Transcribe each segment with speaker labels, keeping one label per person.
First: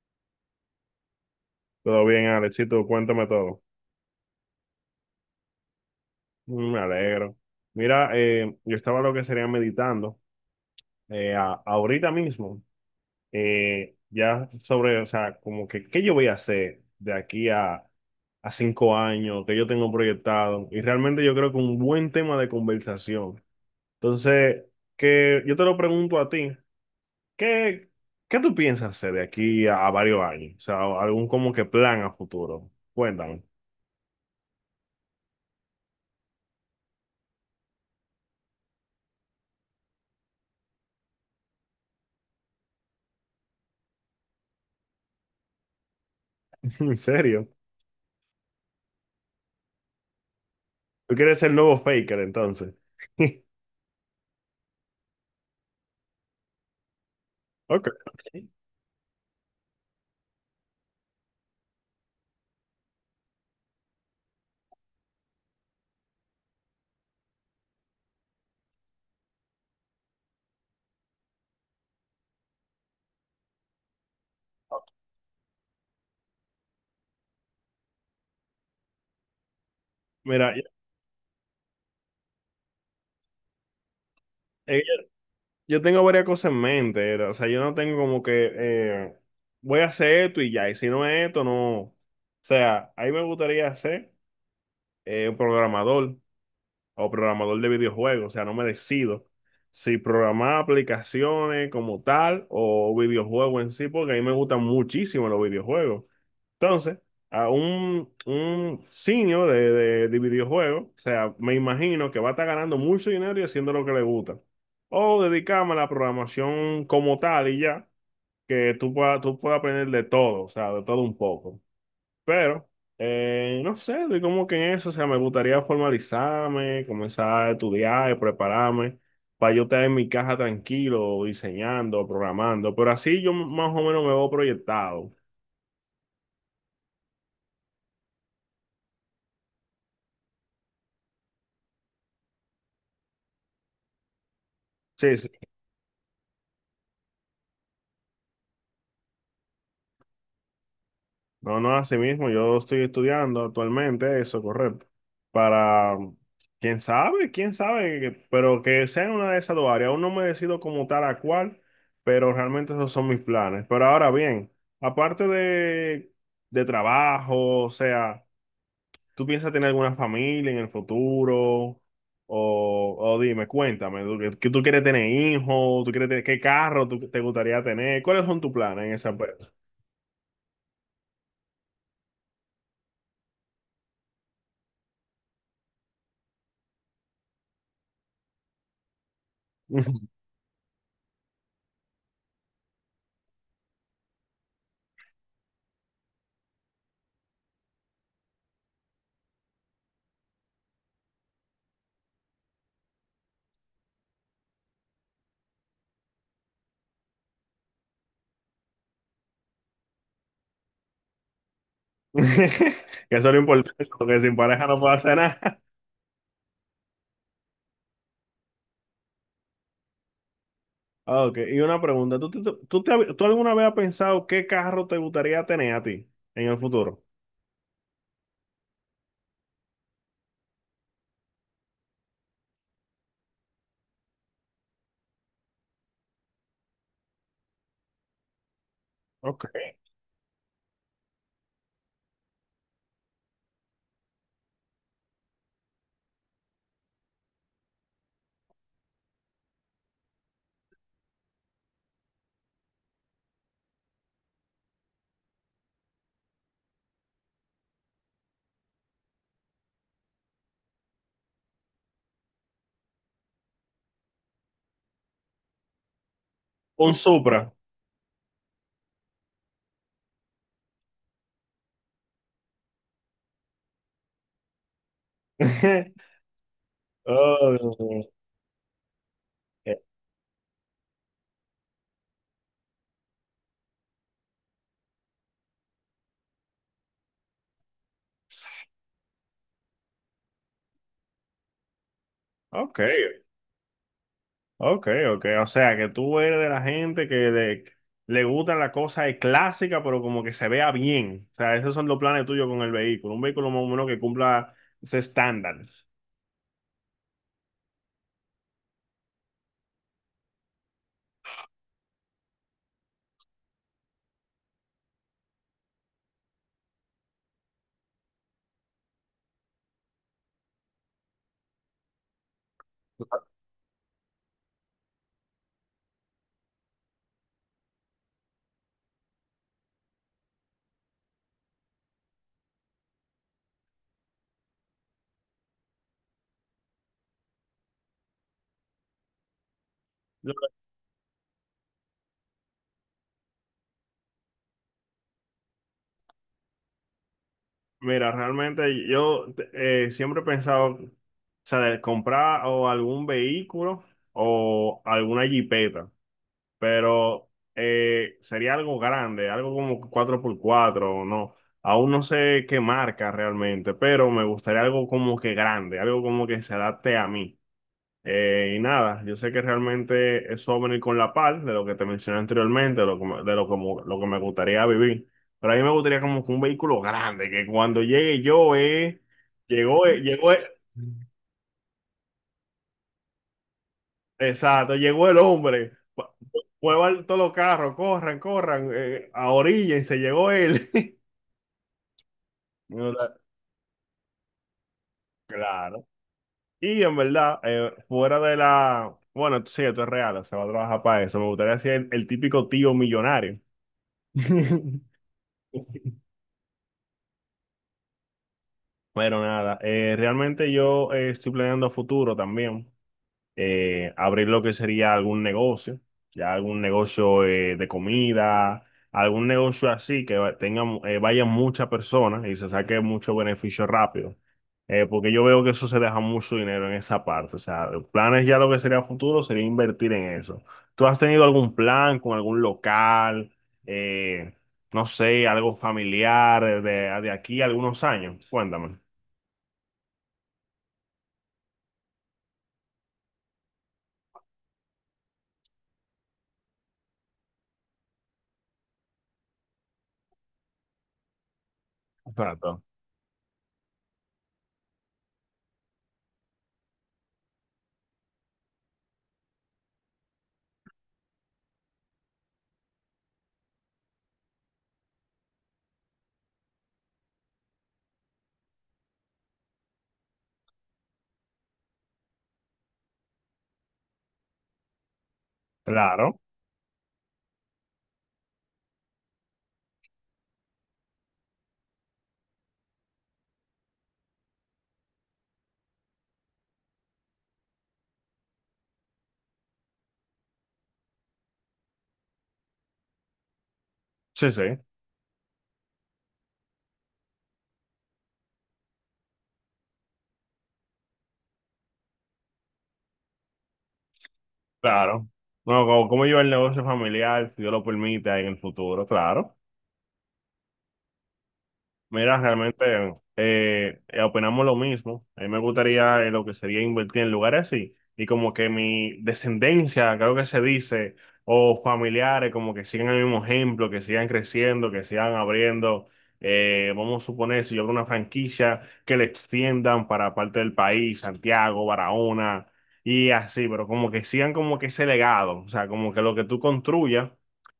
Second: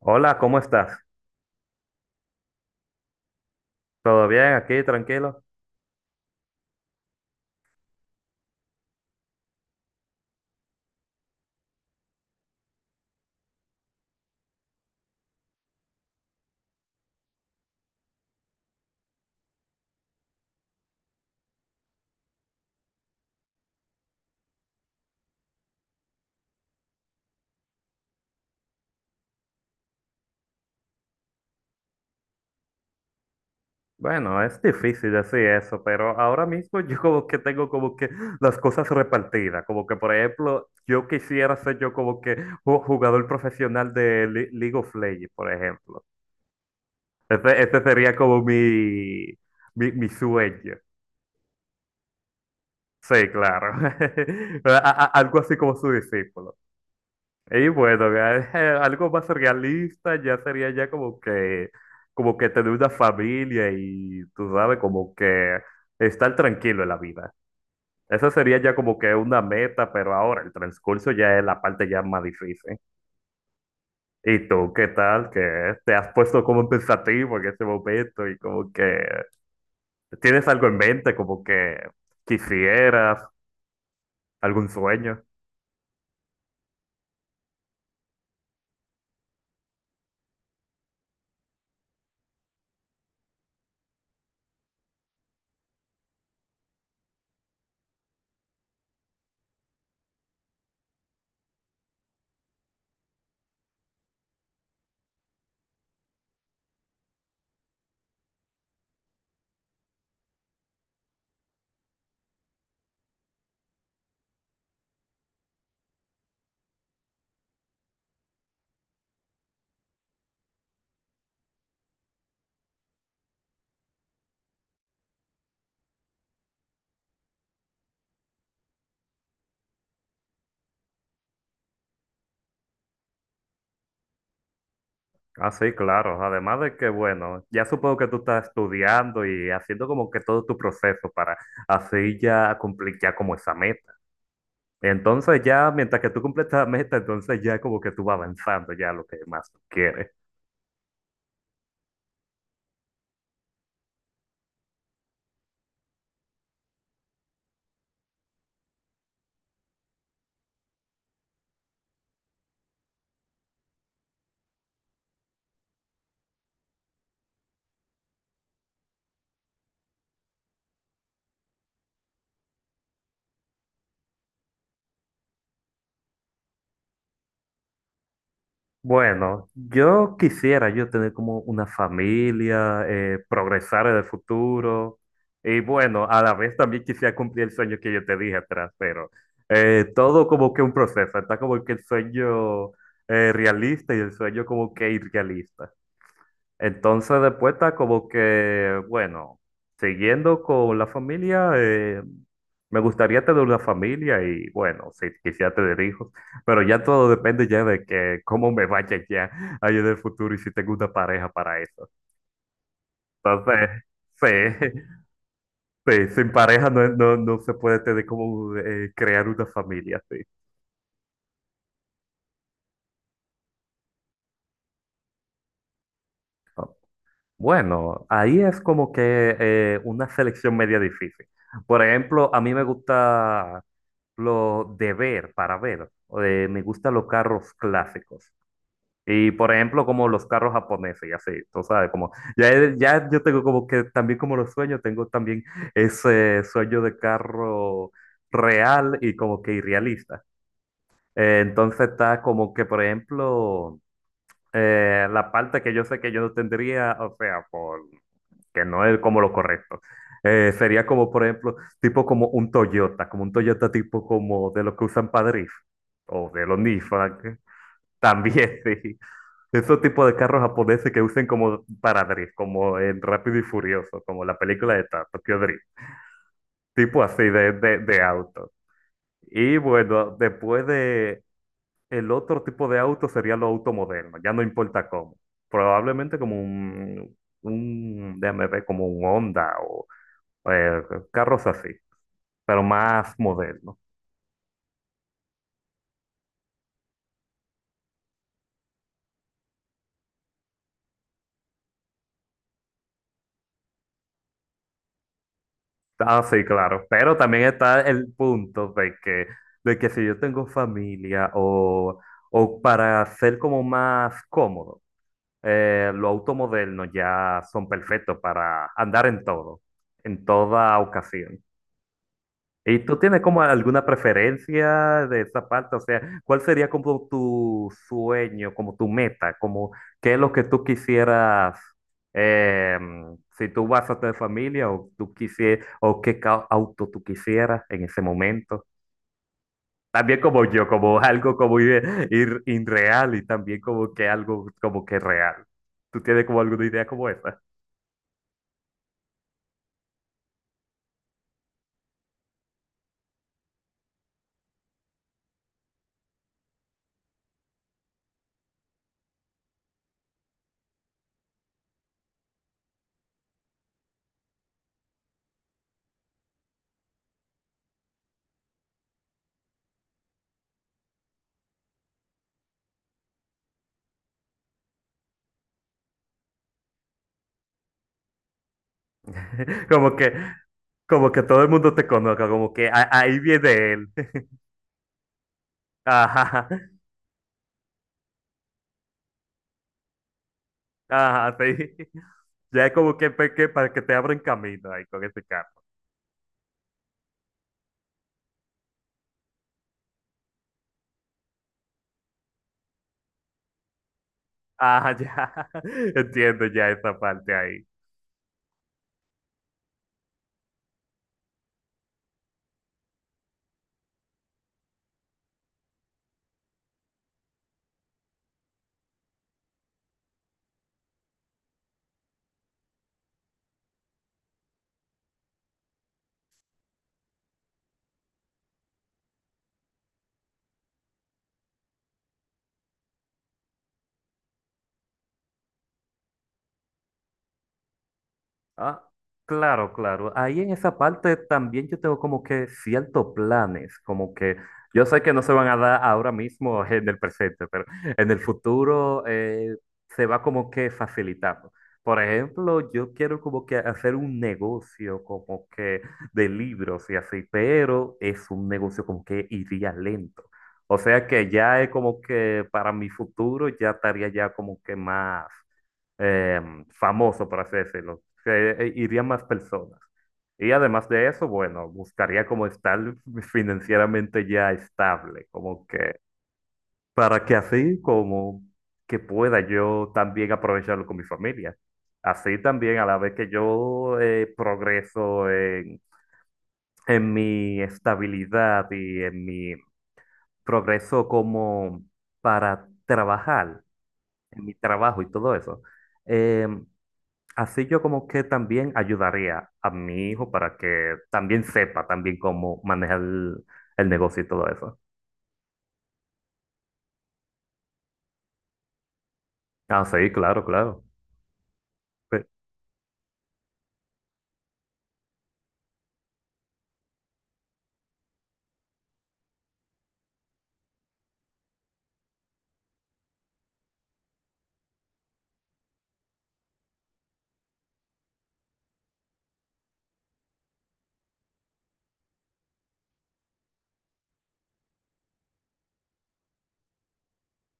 Speaker 1: Hola, ¿cómo estás?
Speaker 2: Todo bien, Alexito, cuéntame todo.
Speaker 1: ¿Todo bien aquí, tranquilo?
Speaker 2: Mm. Me alegro. Mira, yo estaba lo que sería meditando ahorita mismo, ya sobre, o sea, como que, ¿qué yo voy a hacer de aquí a 5 años que yo tengo proyectado? Y realmente yo creo que un buen tema de conversación. Entonces, que yo te lo pregunto a ti, ¿qué, qué tú piensas hacer de aquí a varios años? O sea, algún como que plan a futuro. Cuéntame.
Speaker 1: Bueno, es difícil decir eso, pero ahora mismo yo como que tengo como que las cosas repartidas, como que por ejemplo, yo quisiera ser yo como que un jugador profesional de League of Legends, por ejemplo.
Speaker 2: ¿En serio?
Speaker 1: Ese sería como mi, mi sueño.
Speaker 2: Tú quieres ser el nuevo Faker, entonces.
Speaker 1: Sí, claro. A- algo así como su discípulo. Y
Speaker 2: Ok.
Speaker 1: bueno, ya, algo más realista ya sería ya como que tener una familia y tú sabes, como que estar tranquilo en la vida. Esa sería ya como que una meta, pero ahora el transcurso ya es la parte ya más difícil. ¿Y tú qué tal? Que te has puesto como pensativo en ese momento y como que tienes
Speaker 2: Mira,
Speaker 1: algo en mente, como que quisieras algún
Speaker 2: eh,
Speaker 1: sueño.
Speaker 2: yo tengo varias cosas en mente. O sea, yo no tengo como que voy a hacer esto y ya. Y si no es esto, no. O sea, ahí me gustaría ser un programador o programador de videojuegos. O sea, no me decido si programar aplicaciones como tal o videojuegos en sí, porque a mí me gustan muchísimo los videojuegos. Entonces, a un senior de videojuegos, o sea, me imagino que va a estar ganando mucho dinero y haciendo lo que le gusta. O dedicarme a la programación como tal y ya, que tú puedas aprender de todo, o sea, de todo un poco. Pero, no sé, estoy como que en eso, o sea, me gustaría formalizarme, comenzar a estudiar y prepararme para yo estar en mi caja tranquilo, diseñando, programando. Pero así yo más o menos me veo proyectado.
Speaker 1: Ah, sí, claro. Además de que, bueno, ya supongo que tú estás estudiando y haciendo como que todo tu proceso para así ya cumplir ya como esa meta.
Speaker 2: Sí, sí.
Speaker 1: Entonces ya, mientras que tú cumples esa meta, entonces ya como que tú vas avanzando ya a lo que más tú quieres.
Speaker 2: No, no, así mismo, yo estoy estudiando actualmente eso, correcto. Para, quién sabe, pero que sea en una de esas dos áreas. Aún no me decido como tal a cuál, pero realmente esos son mis planes. Pero ahora bien, aparte de trabajo, o sea, ¿tú piensas tener alguna familia en el futuro? O dime, cuéntame, ¿tú, que tú quieres tener hijos? ¿Tú quieres tener qué carro te gustaría tener? ¿Cuáles son tus planes en ese aspecto?
Speaker 1: Bueno, yo quisiera yo tener como una familia, progresar en el futuro y bueno, a la vez también quisiera cumplir el sueño que yo te dije atrás, pero todo como que un proceso, está como que el sueño realista y el sueño como que irrealista. Entonces después está como que, bueno, siguiendo con la familia, me gustaría tener una familia y bueno, si quisiera tener hijos, pero ya todo depende ya de que cómo me vaya ya ahí en el futuro y si tengo una pareja para eso.
Speaker 2: Que eso es lo
Speaker 1: Entonces,
Speaker 2: importante, porque
Speaker 1: sí,
Speaker 2: sin pareja no puedo hacer nada.
Speaker 1: sí, sin pareja no, no, no se puede tener como crear una familia, sí.
Speaker 2: Ah, Ok, y una pregunta, ¿Tú alguna vez has pensado qué carro te gustaría tener a ti en el futuro?
Speaker 1: Bueno, ahí es como que una selección media difícil. Por ejemplo, a mí me gusta lo de ver, para ver. Me gustan los carros clásicos. Y
Speaker 2: Ok.
Speaker 1: por ejemplo, como los carros japoneses y así, tú sabes, como ya, ya yo tengo como que también como los sueños, tengo también ese sueño de carro real y como que irrealista. Entonces está como que, por ejemplo, la parte que yo sé que yo no tendría, o sea, por que no es como lo correcto. Sería como, por ejemplo, tipo como un Toyota tipo como de los que usan para drift, o de los
Speaker 2: Un
Speaker 1: Nissan, que
Speaker 2: Supra.
Speaker 1: también sí. Esos tipos de carros japoneses que usen como para drift, como en Rápido y Furioso, como la película de Tokyo Drift, tipo así de, de,
Speaker 2: Oh,
Speaker 1: de auto. Y
Speaker 2: eh,
Speaker 1: bueno, después de el otro tipo de auto sería los autos modernos, ya no importa cómo. Probablemente como un, déjame ver, como un Honda o eh, carros así, pero
Speaker 2: ok,
Speaker 1: más modernos.
Speaker 2: ok, ok. O sea, que tú eres de la gente que le gustan las cosas clásicas, pero como que se vea bien. O sea, esos son los planes tuyos con el vehículo. Un vehículo más o menos que cumpla ese estándar.
Speaker 1: Ah, sí, claro. Pero también está el punto de que si yo tengo familia o para ser como más cómodo, los autos modernos ya son perfectos para andar en todo, en toda ocasión. ¿Y tú tienes como alguna preferencia de esa parte? O sea, ¿cuál sería como tu sueño, como tu meta, como qué es lo que tú quisieras, eh, si tú vas a tener familia o tú quisieras, o qué auto tú quisieras en ese momento? También como yo, como algo como ir, irreal y también como que algo como que real. ¿Tú tienes como alguna idea como esa?
Speaker 2: Mira, realmente yo siempre he pensado, o sea, de comprar o algún vehículo o alguna jipeta, pero sería algo grande, algo como 4x4, o no. Aún no sé qué marca realmente, pero me gustaría algo como que grande, algo como que se adapte a mí. Y nada, yo sé que realmente eso va a venir con la par de lo que te mencioné anteriormente, de lo que, de lo, como, lo que me gustaría vivir. Pero a mí me gustaría como que un vehículo grande, que cuando llegue yo, llegó,
Speaker 1: Como que,
Speaker 2: llegó,
Speaker 1: como que todo el mundo te conozca, como que "Ah, ahí viene él".
Speaker 2: exacto, llegó el hombre,
Speaker 1: Ajá.
Speaker 2: muevan todos los carros, corran, corran, a orilla y se llegó él.
Speaker 1: Ajá, sí. Ya es
Speaker 2: No,
Speaker 1: como que,
Speaker 2: la-
Speaker 1: que para que te abran camino ahí con ese carro.
Speaker 2: Claro. Y en verdad, fuera de la, bueno, sí, esto es real, se va a trabajar para eso. Me gustaría ser el típico tío millonario.
Speaker 1: Ajá, ya. Entiendo ya esa parte ahí.
Speaker 2: Bueno, nada, realmente yo estoy planeando a futuro también abrir lo que sería algún negocio, ya algún negocio de comida, algún negocio así que tenga, vayan muchas personas y se saque mucho beneficio rápido. Porque yo veo que eso se deja mucho dinero en esa parte, o sea, planes ya lo que sería a futuro sería invertir en eso. ¿Tú has tenido algún plan con algún local, eh, no sé, algo familiar de aquí a algunos años? Cuéntame.
Speaker 1: Ah, claro, claro. Ahí en esa parte también yo tengo como que ciertos planes, como que yo sé que no se van a dar ahora mismo en el presente, pero en el futuro se va como que facilitando. Por
Speaker 2: Exacto.
Speaker 1: ejemplo, yo quiero como que hacer un negocio como que de libros y así, pero es un negocio como que iría lento. O sea que ya es como que para mi futuro ya estaría ya como que más eh, famoso, por así decirlo, que irían más personas. Y además de eso, bueno, buscaría como estar financieramente ya estable, como que
Speaker 2: Claro.
Speaker 1: para que así como que pueda yo también aprovecharlo con mi familia. Así también a la vez que yo progreso en mi estabilidad y en mi progreso como para trabajar,
Speaker 2: Sí, sí,
Speaker 1: en mi trabajo y todo eso. eh, Así yo como que también ayudaría a mi hijo para que también sepa también cómo manejar el negocio y todo eso.
Speaker 2: claro. No, como yo el negocio familiar, si Dios lo permite en el futuro, claro.
Speaker 1: Ah, sí, claro, claro.
Speaker 2: Mira,
Speaker 1: Sí.
Speaker 2: realmente opinamos lo mismo. A mí me gustaría lo que sería invertir en lugares así. Y como que mi descendencia, creo que se dice, o familiares, como que sigan el mismo ejemplo, que sigan creciendo, que sigan abriendo. Vamos a suponer, si yo abro una franquicia, que le extiendan para parte del país, Santiago, Barahona, y así, pero como que sigan como que ese legado, o sea, como que lo que tú construyas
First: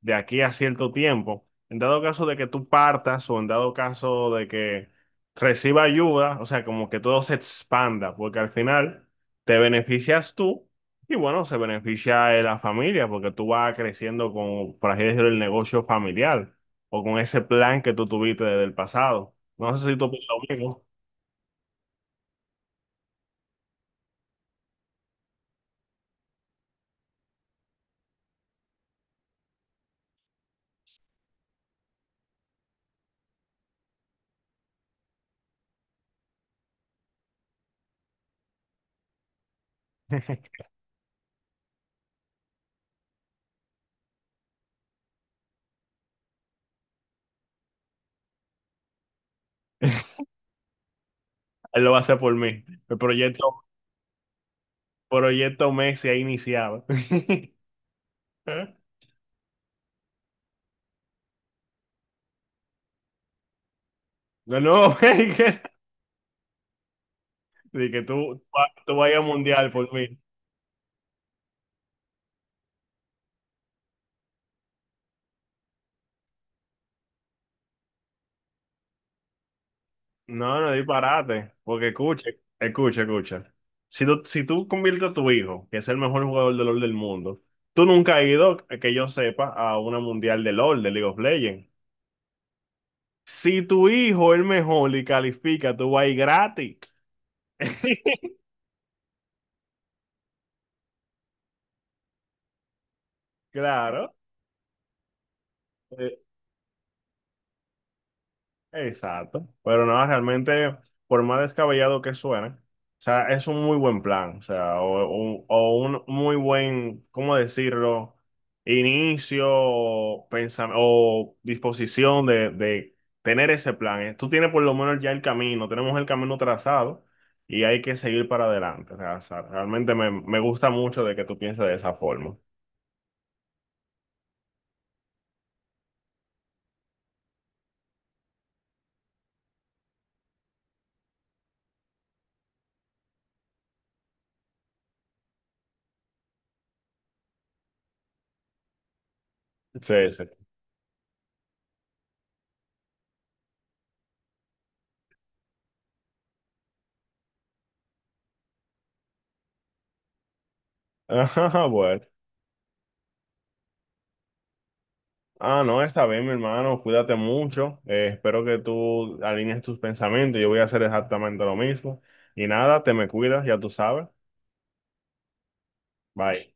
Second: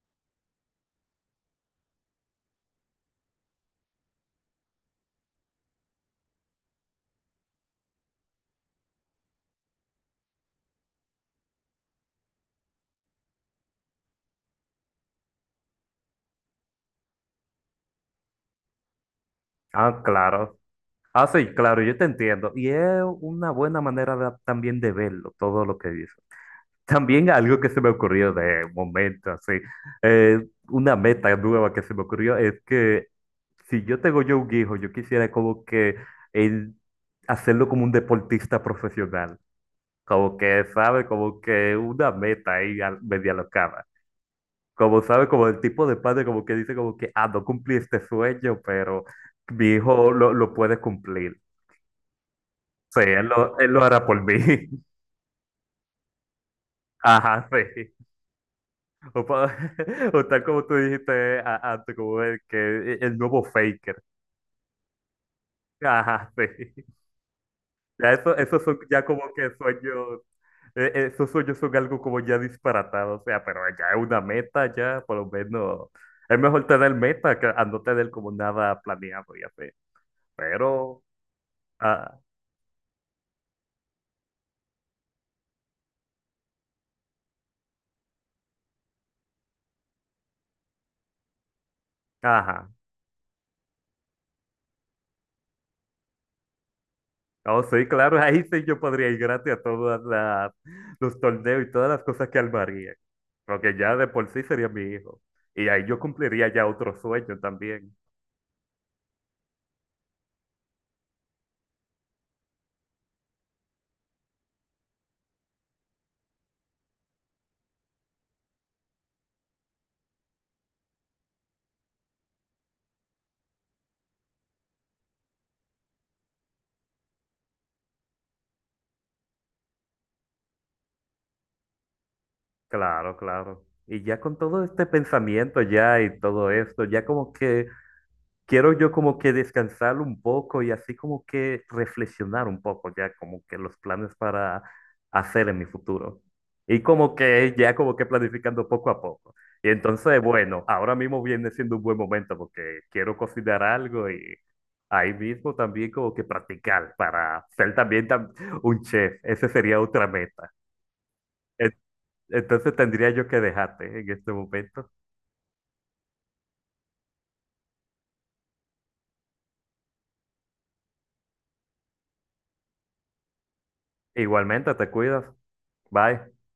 Speaker 2: de aquí a cierto tiempo en dado caso de que tú partas o en dado caso de que reciba ayuda, o sea, como que todo se expanda, porque al final te beneficias tú y bueno, se beneficia la familia, porque tú vas creciendo con, por así decirlo, el negocio familiar o con ese plan que tú tuviste desde el pasado. No sé si
Speaker 1: Ah,
Speaker 2: tú piensas lo
Speaker 1: claro.
Speaker 2: mismo.
Speaker 1: Ah, sí, claro, yo te entiendo. Y es una buena manera de- también de verlo, todo lo que dices. También algo que se me ocurrió de momento, así, una meta nueva que se me ocurrió es que si yo tengo yo un hijo, yo quisiera como que él hacerlo como un deportista profesional. Como que sabe, como que una meta ahí media locada. Como sabe, como el tipo de padre, como que dice, como que, ah, no cumplí este sueño, pero mi hijo lo puede cumplir.
Speaker 2: Él lo va a hacer por mí. El
Speaker 1: Sí,
Speaker 2: proyecto,
Speaker 1: él lo hará por mí.
Speaker 2: proyecto Messi ha iniciado.
Speaker 1: Ajá, sí. O, o tal como tú dijiste antes, como el, que, e, el nuevo faker.
Speaker 2: No, no, de
Speaker 1: Ajá, sí.
Speaker 2: que
Speaker 1: Ya
Speaker 2: tú,
Speaker 1: eso,
Speaker 2: tú
Speaker 1: esos
Speaker 2: vas
Speaker 1: son
Speaker 2: tú
Speaker 1: ya
Speaker 2: vas a ir
Speaker 1: como
Speaker 2: al
Speaker 1: que
Speaker 2: mundial por mí.
Speaker 1: sueños, esos sueños son algo como ya disparatados, o sea, pero ya es una meta, ya por lo menos es mejor tener meta que a no tener como nada planeado, ya sé.
Speaker 2: No, no
Speaker 1: Pero,
Speaker 2: disparate, porque
Speaker 1: ah,
Speaker 2: escucha, escucha. Si tú conviertes a tu hijo, que es el mejor jugador de LoL del mundo, tú nunca has ido, que yo sepa, a una mundial de LoL, de League of Legends.
Speaker 1: ajá,
Speaker 2: Si tu hijo es el mejor y califica, tú vas a ir gratis.
Speaker 1: oh sí, claro, ahí sí yo podría ir gratis a todos los torneos y todas las cosas que armaría, porque ya de
Speaker 2: Claro.
Speaker 1: por sí sería mi hijo. Y ahí yo cumpliría ya otro sueño también.
Speaker 2: Exacto, pero no, realmente, por más descabellado que suene, o sea, es un muy buen plan, o sea, o un muy buen, ¿cómo decirlo? Inicio, o disposición de tener ese plan. ¿Eh? Tú tienes por lo menos ya el camino, tenemos el camino trazado y hay que seguir para adelante. O sea, realmente me gusta mucho de que tú pienses de esa forma.
Speaker 1: Claro, claro. Y ya con todo este pensamiento ya y todo esto, ya como que quiero yo como que descansar un poco y así como que reflexionar un poco ya como que los planes para hacer en mi futuro. Y como que ya como que planificando poco a poco. Y
Speaker 2: Sí,
Speaker 1: entonces,
Speaker 2: sí.
Speaker 1: bueno, ahora mismo viene siendo un buen momento porque quiero cocinar algo y ahí mismo también como que practicar para ser también un chef. Ese sería otra meta.
Speaker 2: Ajá, bueno.
Speaker 1: Entonces tendría yo que dejarte en este momento.
Speaker 2: Ah, no, está bien, mi hermano. Cuídate mucho. Espero que tú alinees tus pensamientos. Yo voy a hacer exactamente lo mismo. Y nada, te me cuidas, ya tú sabes.
Speaker 1: Igualmente, te cuidas. Bye.
Speaker 2: Bye.